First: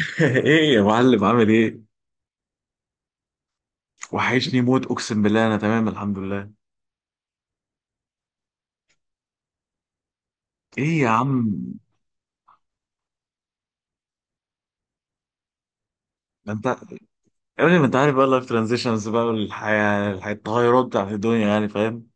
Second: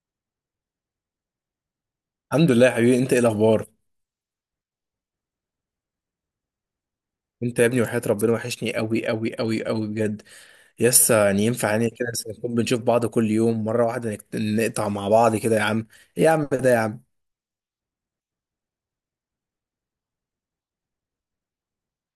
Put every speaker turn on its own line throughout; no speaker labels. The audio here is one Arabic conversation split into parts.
ايه يا معلم، عامل ايه؟
الحمد لله يا حبيبي، انت ايه الاخبار؟
وحشني موت، اقسم بالله. انا تمام، الحمد لله.
انت يا ابني وحياة ربنا وحشني قوي قوي قوي قوي بجد.
ايه يا
يسا يعني
عم؟
ينفع يعني كده، بس نكون بنشوف بعض كل يوم مره واحده، نقطع مع بعض كده يا عم. ايه يا عم،
ما انت
ده يا
يا
عم.
ابني، ما انت عارف بقى اللايف ترانزيشنز بقى التغيرات بتاعت الدنيا، يعني فاهم؟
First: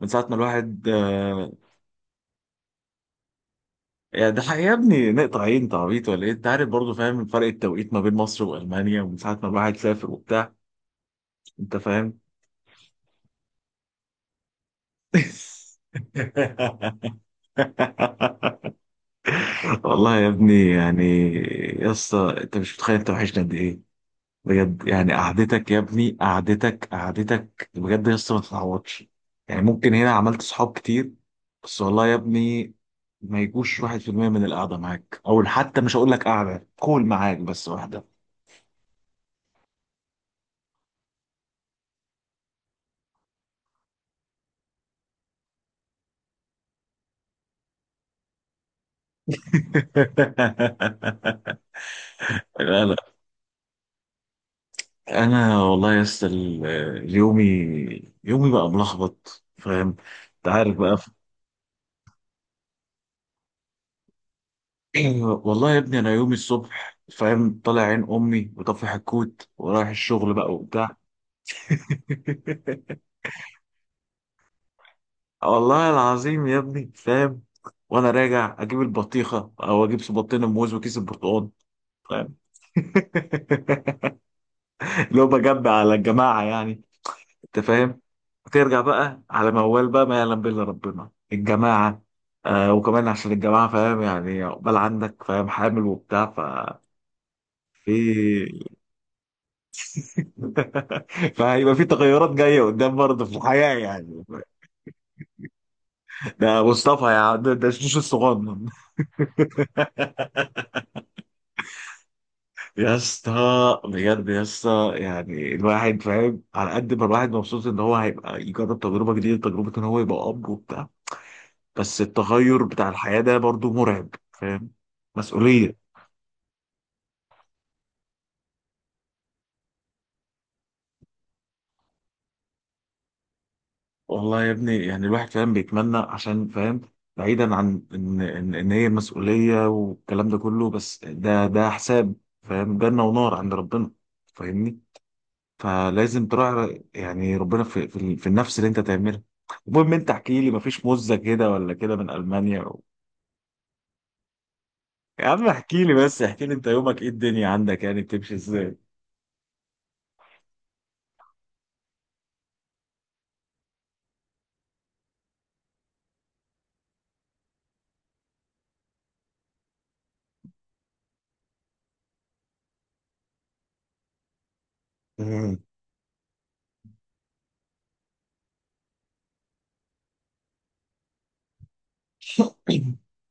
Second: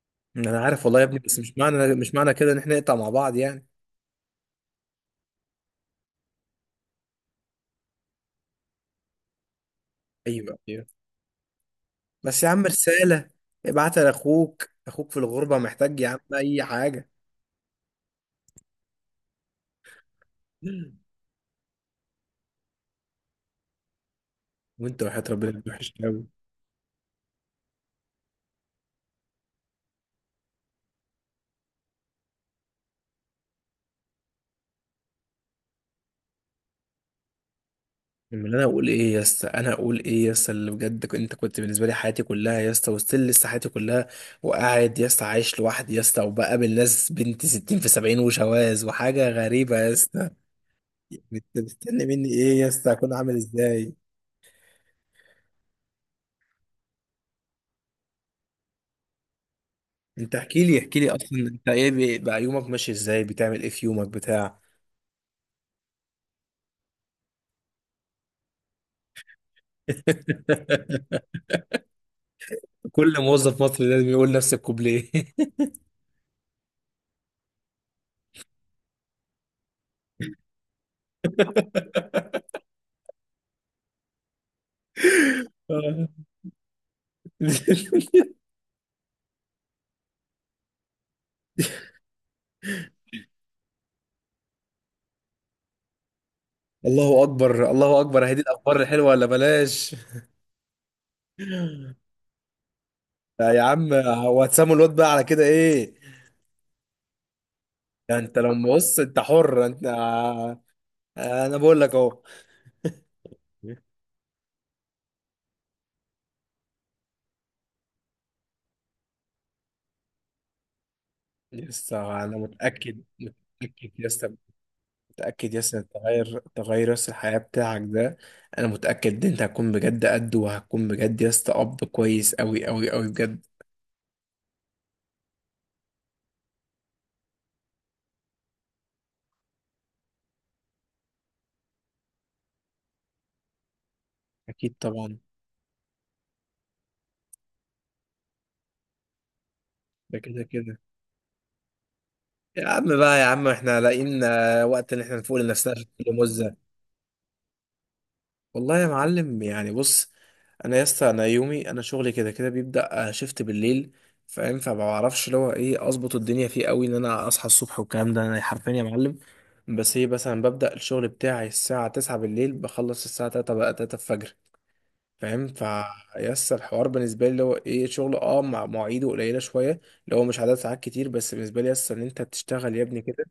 من ساعة ما
انا عارف
الواحد
والله يا ابني، بس مش معنى كده ان احنا نقطع مع بعض يعني.
يعني ده حقيقي يا ابني نقطع؟ عين انت، عبيط ولا ايه؟ انت عارف برضه، فاهم فرق التوقيت ما بين مصر والمانيا. ومن ساعة ما الواحد سافر وبتاع،
ايوه ايوه.
انت فاهم؟
بس يا عم، رساله ابعتها لاخوك، اخوك في الغربه محتاج يا عم اي حاجه.
والله يا ابني، يعني يا اسطى انت مش متخيل انت وحشني قد ايه؟ بجد،
وانت
يعني
وحياة ربنا
قعدتك يا
وحشني
ابني،
قوي.
قعدتك بجد يا اسطى ما تتعوضش. يعني ممكن هنا عملت صحاب كتير، بس والله يا ابني ما يجوش واحد في المية من القعدة معاك، أو حتى مش هقول لك قعدة كول معاك بس واحدة.
لما انا اقول ايه يا اسطى انا اقول ايه يا اسطى، اللي بجد انت كنت بالنسبه لي حياتي كلها يا اسطى، وستيل لسه حياتي كلها. وقاعد يا اسطى عايش لوحدي يا اسطى، وبقابل ناس بنت 60 في 70، وشواذ وحاجه غريبه يا اسطى. انت مستني مني ايه يا
لا،
اسطى؟
لا.
اكون عامل ازاي؟
أنا والله يا اسطى يومي بقى ملخبط، فاهم.
انت
أنت
احكي
عارف
لي
بقى.
احكي لي، اصلا انت ايه بقى، يومك ماشي ازاي، بتعمل ايه في يومك بتاع.
ايوه. والله يا ابني، أنا يومي الصبح، فاهم، طالع عين أمي وطفي حكوت، ورايح الشغل بقى وبتاع.
كل موظف مصري لازم يقول نفس الكوبليه.
والله العظيم يا ابني، فاهم. وانا راجع اجيب البطيخه، او اجيب صباطين موز وكيس البرتقال، فاهم. لو بجمع على الجماعه يعني، انت فاهم. ترجع بقى على موال بقى ما يعلم به الا ربنا، الجماعه. آه، وكمان عشان الجماعه، فاهم، يعني عقبال عندك، فاهم، حامل وبتاع.
الله اكبر، الله اكبر، هذه
في.
الاخبار الحلوه ولا بلاش؟
فهيبقى في تغيرات جايه قدام برضه في
لا يا
الحياه
عم،
يعني.
هو هتسموا الواد بقى على كده ايه؟
ده مصطفى يا عم، ده الشيش
ده انت
الصغنن.
لما بص، انت حر انت. انا بقول لك اهو.
يا اسطى بجد، يا اسطى يعني الواحد فاهم على قد ما الواحد مبسوط ان هو هيبقى يجرب تجربه جديده، تجربه ان هو يبقى اب وبتاع.
يس،
بس
انا
التغير بتاع
متاكد.
الحياه ده برضو
متاكد
مرعب،
يس،
فاهم،
متاكد يس،
مسؤوليه.
إن تغير تغير يس الحياه بتاعك ده. انا متاكد ان انت هتكون بجد قد، وهتكون بجد يس اب كويس قوي قوي قوي بجد.
والله يا ابني، يعني الواحد فاهم بيتمنى عشان فاهم. بعيدا عن إن هي مسؤوليه والكلام ده كله، بس ده حساب، فاهم، جنه ونار عند ربنا،
اكيد
فاهمني.
طبعا.
فلازم تراعي يعني ربنا في النفس اللي انت تعملها. المهم، انت
ده
احكي
كده
لي،
كده
مفيش مزة كده ولا كده من المانيا
يا
و...
عم بقى، يا عم احنا لاقيين وقت ان احنا
يا
نفوق
عم
لنفسنا
احكي لي،
في
بس احكي لي
الموزة؟
انت يومك ايه، الدنيا عندك يعني بتمشي ازاي؟
والله يا معلم يعني بص، انا يا اسطى انا يومي انا شغلي كده كده بيبدا شيفت بالليل. فاهم، فما بعرفش اللي هو ايه، اظبط الدنيا فيه قوي ان انا اصحى الصبح والكلام ده. انا حرفيا يا معلم، بس هي مثلا ببدا الشغل بتاعي الساعه 9 بالليل، بخلص الساعه 3، بقى 3 الفجر. فاهم
مم.
ف يا اسطى، الحوار بالنسبه لي اللي هو ايه، شغل مع مواعيده قليله شويه، اللي هو مش عدد ساعات كتير، بس بالنسبه لي يا اسطى ان انت تشتغل يا ابني كده،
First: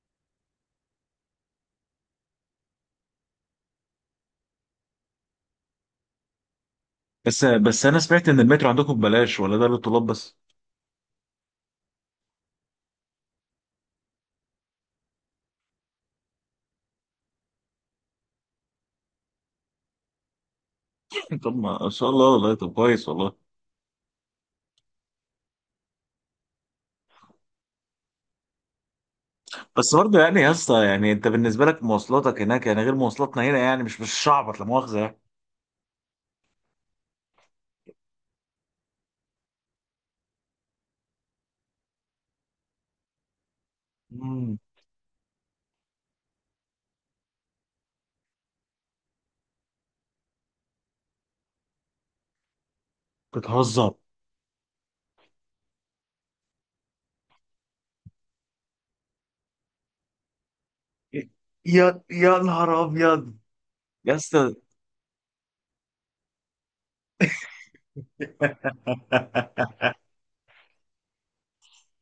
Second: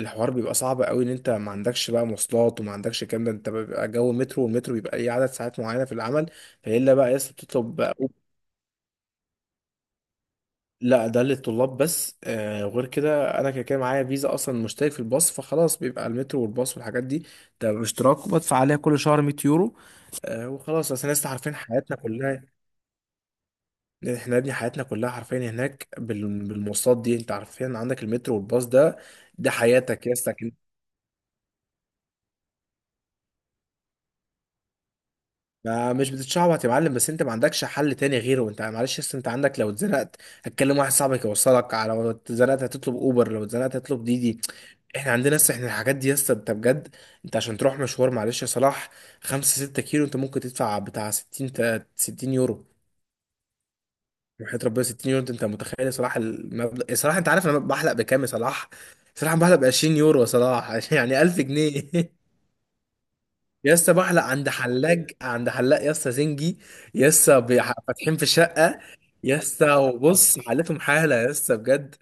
الحوار بيبقى صعب قوي ان انت ما عندكش بقى مواصلات وما عندكش الكلام ده. انت بيبقى جو مترو، والمترو بيبقى ليه عدد ساعات معينه في العمل. فالا بقى يا اسطى
بس
بتطلب
بس
بقى
انا سمعت ان المترو عندكم ببلاش، ولا ده للطلاب بس؟
لا، ده للطلاب بس. وغير كده انا كده كده معايا فيزا، اصلا مشترك في الباص، فخلاص بيبقى المترو والباص والحاجات دي. ده باشتراك وبدفع عليها كل شهر 100 يورو. وخلاص، اصل الناس عارفين
طب، ما
حياتنا
شاء الله،
كلها.
والله طب كويس والله.
احنا يا ابني حياتنا كلها حرفيا هناك بالمواصلات دي، انت عارفين، عندك المترو والباص ده. ده
بس
حياتك يا
برضه
اسطى.
يعني يا اسطى، يعني انت بالنسبه لك مواصلاتك هناك يعني غير مواصلاتنا هنا، يعني مش شعبط، لا مؤاخذه يعني.
ما مش بتتشعبط يا معلم، بس انت ما عندكش حل تاني غيره. انت معلش، اصل انت عندك لو اتزنقت هتكلم واحد صاحبك يوصلك على، لو اتزنقت هتطلب اوبر، لو اتزنقت هتطلب ديدي.
مم.
احنا عندنا لسه احنا الحاجات دي. يس، انت بجد. انت عشان تروح مشوار معلش يا صلاح، 5 6 كيلو انت ممكن تدفع بتاع 60 يورو.
بتهزر.
وحياة ربنا 60 يورو، انت متخيل يا صلاح المبلغ يا صلاح؟ انت عارف انا بحلق بكام يا صلاح؟ صلاح، أنا بحلق ب 20 يورو يا صلاح، يعني 1000 جنيه.
يا نهار ابيض
يا اسطى
يا
بحلق عند
اسطى.
حلاج عند حلاق يا اسطى زنجي. يا اسطى فاتحين في شقه. يا اسطى، وبص حالتهم حاله يا اسطى بجد.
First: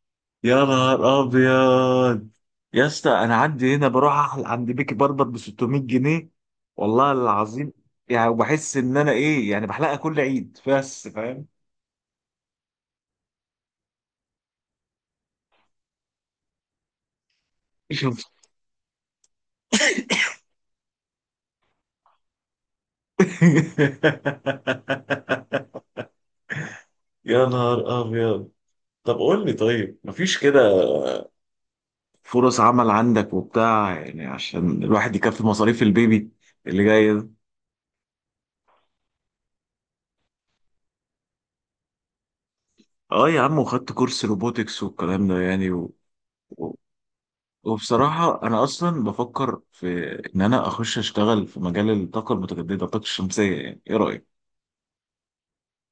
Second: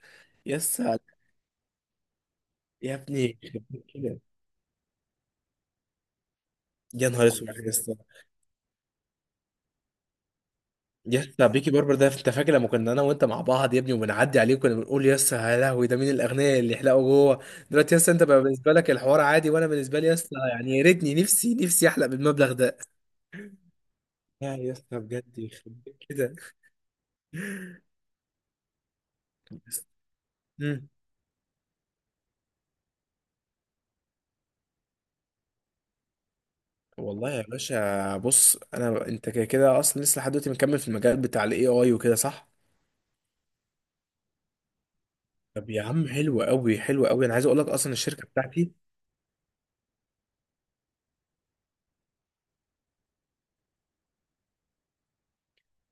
يا
يا اسطى،
نهار ابيض يا
يا
اسطى. انا
ابني،
عندي هنا بروح عند بيكي بربر ب 600 جنيه،
يا
والله
نهار اسود يا
العظيم.
اسطى.
يعني وبحس ان انا ايه، يعني بحلقها كل عيد بس،
يا
فاهم.
اسطى بيكي باربر ده، انت فاكر لما كنا انا وانت مع بعض يا ابني وبنعدي عليه كنا بنقول يا اسطى يا لهوي، ده مين الاغنياء اللي يحلقوا جوه؟ دلوقتي يا اسطى انت
شوف.
بقى بالنسبه لك الحوار عادي، وانا بالنسبه لي يا اسطى يعني، يا ريتني نفسي نفسي احلق بالمبلغ ده. يا اسطى بجد يخرب بيت
يا نهار ابيض. طب قول لي،
كده.
طيب مفيش كده فرص عمل عندك وبتاع، يعني عشان الواحد يكفي مصاريف البيبي اللي جاي ده؟
والله يا باشا بص، انا انت كده كده اصلا لسه لحد دلوقتي مكمل في المجال بتاع الاي اي وكده، صح؟
اه يا عم، وخدت كورس روبوتكس والكلام ده يعني
طب يا
و...
عم حلو قوي حلو قوي، انا عايز اقول لك اصلا الشركه
وبصراحة أنا
بتاعتي،
أصلا بفكر في إن أنا أخش أشتغل في مجال الطاقة المتجددة، الطاقة الشمسية يعني، إيه رأيك؟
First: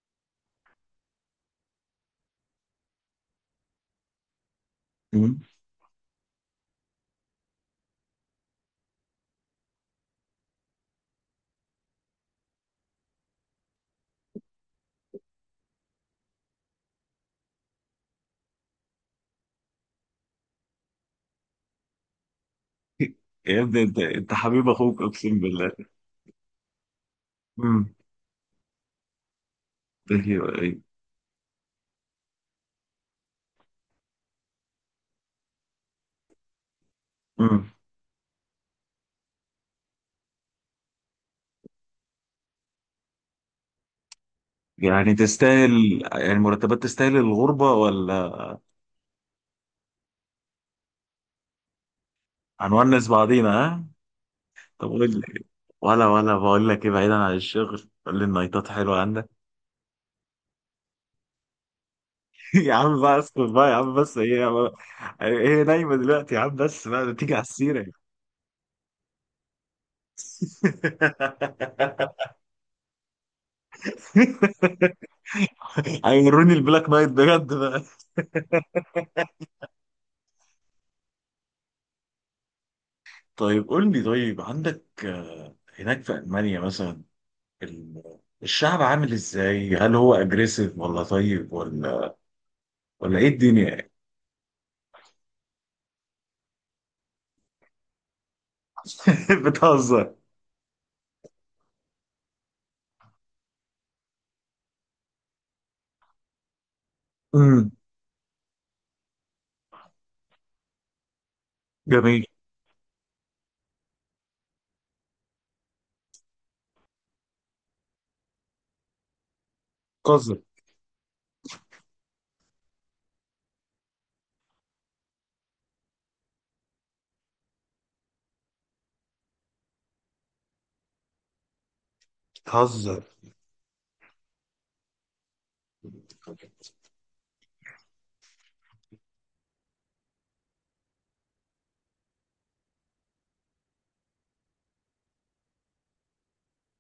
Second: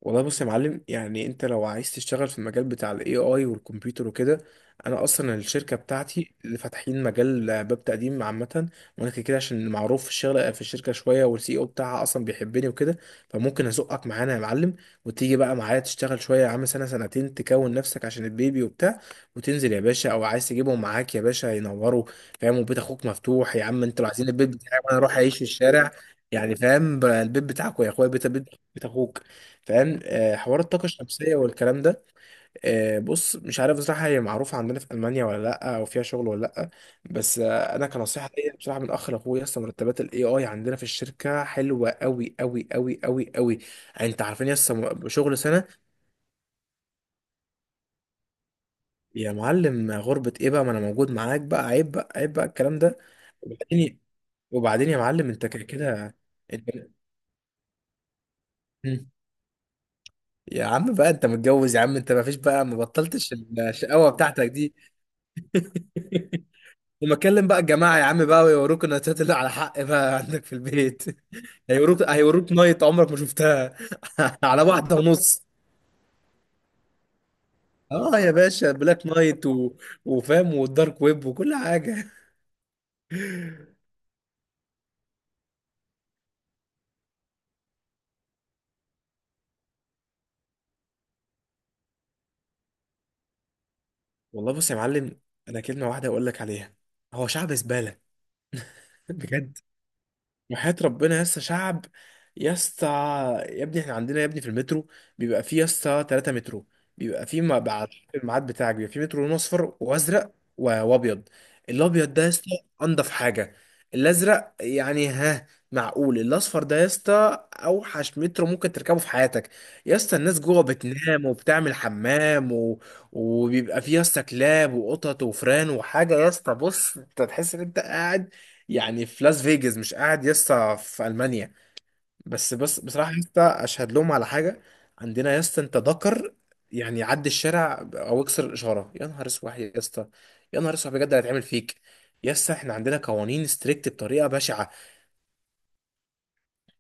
والله بص يا معلم يعني انت لو عايز تشتغل في المجال بتاع الاي اي والكمبيوتر وكده، انا اصلا
مم.
الشركه بتاعتي اللي فاتحين مجال باب تقديم عامه. وانا كده كده عشان معروف في الشغل في الشركه شويه، والسي او بتاعها اصلا بيحبني وكده، فممكن ازقك معانا يا معلم. وتيجي بقى معايا تشتغل شويه يا عم، سنه سنتين تكون نفسك عشان البيبي وبتاع، وتنزل يا باشا، او عايز تجيبهم معاك يا باشا ينوروا. فاهم، وبيت اخوك مفتوح
يا
يا
ابني،
عم،
أنت
انتوا لو عايزين
أنت
البيت
حبيب
بتاعي وانا
أخوك،
اروح اعيش
أقسم
في
بالله.
الشارع يعني. فاهم، البيت بتاعكوا يا
امم.
اخويا بيت بيت، بيت اخوك. فاهم،
أيوه،
حوار
أيوه.
الطاقة الشمسية والكلام ده، بص مش عارف بصراحة هي معروفة عندنا في ألمانيا ولا لأ، أو فيها شغل ولا لأ. بس
امم.
أنا كنصيحة ليا بصراحة من أخ لأخويا، أصلا مرتبات ال AI عندنا في الشركة حلوة أوي أوي أوي أوي أوي. يعني أنت عارفين لسه
يعني
شغل سنة.
تستاهل، يعني مرتبات تستاهل الغربة ولا؟
يا معلم غربة إيه بقى، ما أنا موجود معاك بقى، عيب بقى، عيب بقى الكلام ده.
هنونس بعضينا، ها؟
وبعدين،
طب
يا
قول
معلم
لي.
أنت كده
ولا
كده،
ولا بقول
أنت.
لك إيه، بعيدا عن الشغل، قول لي، النايتات حلوة
مم.
عندك؟
يا عم بقى أنت متجوز يا عم، أنت ما فيش بقى،
يا
ما
عم بقى،
بطلتش
اسكت بقى يا عم،
الشقاوة
بس
بتاعتك
هي
دي.
هي نايمة دلوقتي يا عم، بس بقى
وما
تيجي على
كلم بقى
السيرة.
الجماعة يا عم بقى، ويوروك النايتات اللي على حق بقى عندك في البيت. هيوروك هيوروك نايت عمرك ما شفتها، على واحدة ونص.
هيوروني البلاك نايت بجد بقى.
اه يا باشا بلاك نايت، وفام والدارك ويب، وكل حاجة.
طيب قول لي، طيب عندك، هناك في ألمانيا مثلا الشعب عامل ازاي؟ هل هو اجريسيف ولا طيب، ولا ايه الدنيا يعني؟
والله بص يا معلم، انا كلمة واحدة اقول لك عليها، هو شعب زبالة. بجد،
بتهزر.
وحياة ربنا يا اسطى شعب. يا اسطى، يا ابني احنا عندنا يا ابني في المترو بيبقى فيه يا اسطى 3 مترو. بيبقى فيه، ما
امم
بعد الميعاد بتاعك بيبقى فيه مترو لون اصفر وازرق وابيض. الابيض ده
جميل.
يا اسطى انضف حاجه. الازرق يعني ها، معقول. الاصفر ده يا اسطى اوحش مترو ممكن تركبه في حياتك. يا اسطى
بتهزر
الناس جوه بتنام وبتعمل حمام وبيبقى فيه يا اسطى كلاب وقطط وفران وحاجه، يا اسطى بص انت تحس ان انت قاعد يعني في لاس فيجاس، مش قاعد يسطا في المانيا. بس
بتهزر
بصراحه يسطا اشهد لهم على حاجه، عندنا يسطا انت ذكر، يعني عدي الشارع او اكسر الاشاره يا نهار اسود يا اسطى. يا نهار اسود بجد اللي هيتعمل فيك. يا اسطى احنا عندنا قوانين ستريكت بطريقه بشعه.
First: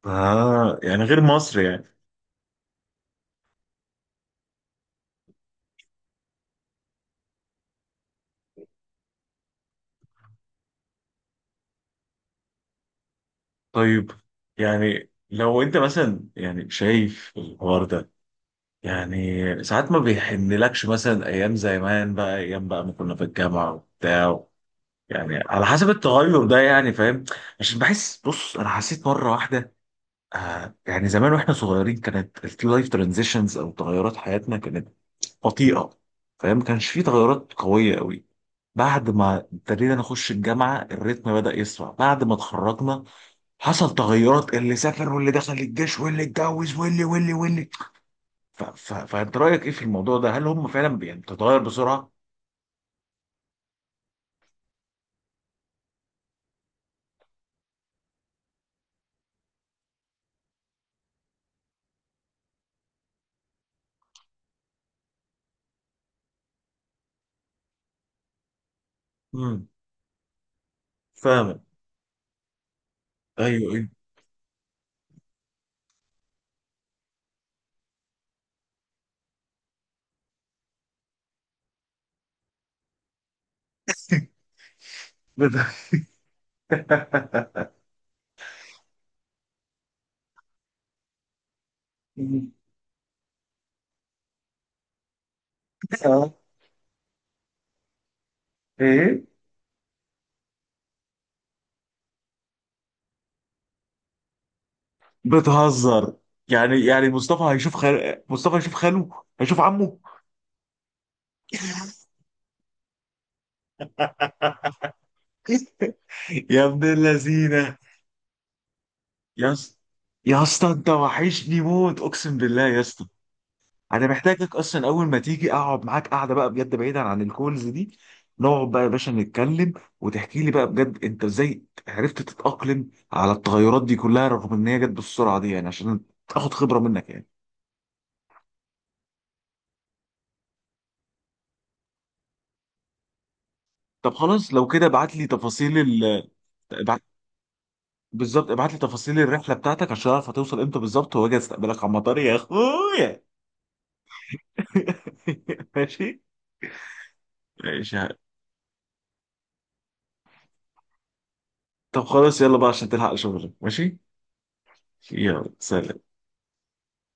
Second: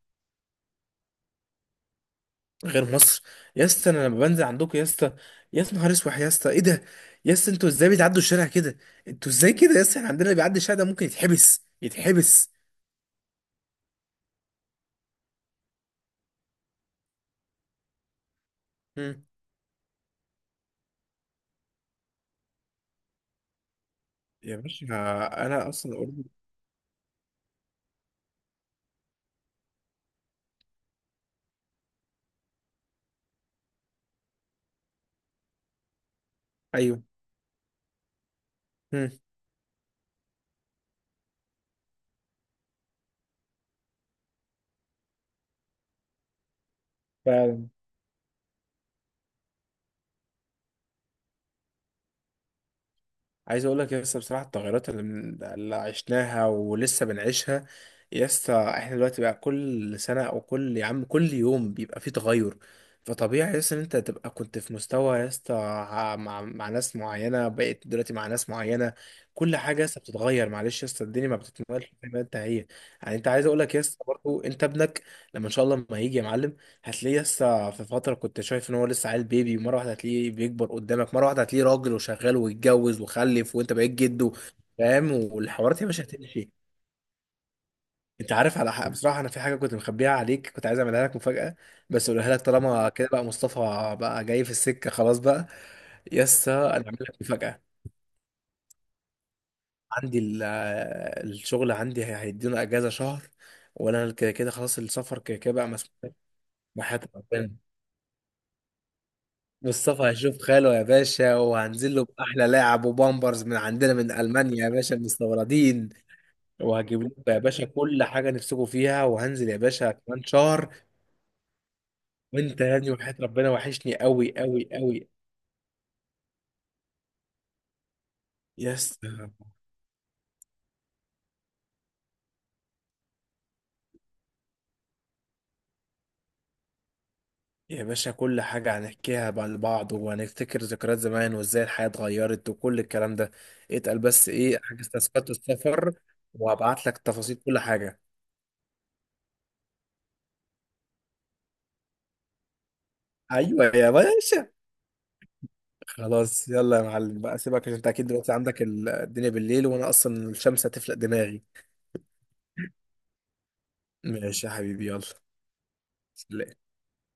يعني غير مصر يعني.
غير مصر. يا اسطى انا لما بنزل عندكم يا اسطى، يا نهار اسود يا اسطى ايه ده. يا اسطى انتوا ازاي بتعدوا الشارع كده؟ انتوا ازاي كده يا اسطى، احنا عندنا اللي بيعدي الشارع ده ممكن يتحبس يتحبس.
طيب، يعني لو انت مثلا يعني شايف الحوار ده،
مم.
يعني ساعات ما بيحنلكش مثلا ايام زمان بقى، ايام بقى ما كنا في الجامعه وبتاع،
يا باشا،
يعني على
انا
حسب
اصلا اوريدي.
التغير ده يعني، فاهم. عشان بحس، بص انا حسيت مره واحده، يعني زمان واحنا صغيرين كانت اللايف ترانزيشنز او تغيرات حياتنا كانت بطيئه، فاهم، ما كانش في
ايوه.
تغيرات قويه قوي. بعد
مم.
ما ابتدينا نخش الجامعه، الريتم بدا يسرع. بعد ما اتخرجنا حصل تغيرات، اللي سافر واللي دخل الجيش واللي اتجوز واللي واللي واللي.
فعلا.
فانت رايك ايه في الموضوع ده، هل هم فعلا يعني بتتغير بسرعه؟
عايز اقول لك يا اسطى بصراحه التغيرات اللي عشناها ولسه بنعيشها، يا اسطى احنا دلوقتي بقى كل سنه او كل، يا عم، كل يوم بيبقى فيه تغير. فطبيعي يا اسطى ان انت تبقى كنت في مستوى يا اسطى مع ناس معينه، بقيت دلوقتي مع ناس معينه. كل
امم
حاجه يا اسطى بتتغير، معلش يا اسطى الدنيا ما
فاهم.
بتتمالش زي ما انت هي. يعني انت عايز اقول
ايوه،
لك يا
ايوه.
اسطى برضه، انت ابنك لما ان شاء الله ما هيجي يا معلم، هتلاقيه لسه في فترة كنت شايف ان هو لسه عيل بيبي، ومرة واحدة هتلاقيه بيكبر قدامك، مرة واحدة هتلاقيه راجل وشغال ويتجوز وخلف وانت بقيت جده. فاهم،
بت-
والحوارات يا باشا هتمشي. انت عارف، على حق بصراحة انا في حاجة كنت مخبيها عليك، كنت عايز اعملها لك مفاجأة، بس اقولها لك طالما كده بقى، مصطفى بقى جاي في السكة خلاص بقى.
اه،
يسا، انا اعمل لك مفاجأة.
ايه؟
عندي الشغل عندي هيدونا اجازة شهر، وانا كده كده خلاص السفر كده كده بقى مسموح.
بتهزر. يعني
بحياة
يعني
ربنا،
مصطفى هيشوف خاله، هيشوف عمه.
مصطفى هيشوف خاله يا باشا، وهنزل له بأحلى لاعب وبامبرز من عندنا من ألمانيا يا باشا مستوردين.
يا ابن
وهجيب لكم يا باشا
اللذينه،
كل حاجة نفسكم فيها، وهنزل
يا
يا
اسطى،
باشا كمان
يا
شهر.
اسطى انت وحشني موت، اقسم
وانت
بالله
يا
يا
ابني
اسطى.
وحياة ربنا وحشني
انا
قوي
محتاجك،
قوي
اصلا اول
قوي.
ما تيجي اقعد معاك، قاعده بقى بجد بعيدا عن الكولز دي، نقعد بقى يا
يس
باشا نتكلم. وتحكي لي بقى بجد انت ازاي عرفت تتاقلم على التغيرات دي كلها، رغم ان هي جت بالسرعه دي يعني، عشان اخد خبره منك يعني.
يا باشا، كل حاجة هنحكيها بقى لبعض، وهنفتكر ذكريات زمان وازاي الحياة اتغيرت وكل الكلام ده. اتقل
طب
بس
خلاص،
ايه،
لو كده
حاجز
ابعت لي
تذكرة
تفاصيل
السفر، وهبعت لك
ابعت.
تفاصيل كل حاجة.
بالظبط، ابعت لي تفاصيل الرحله بتاعتك عشان اعرف هتوصل امتى بالظبط، واجي استقبلك على المطار يا اخويا.
ايوه يا باشا.
ماشي.
خلاص يلا يا معلم بقى، سيبك، عشان انت
ماشي.
اكيد دلوقتي عندك الدنيا بالليل، وانا اصلا الشمس هتفلق دماغي.
طب خلاص، يلا بقى عشان تلحق شغلك. ماشي،
ماشي يا حبيبي، يلا
يلا سلام.
سلام.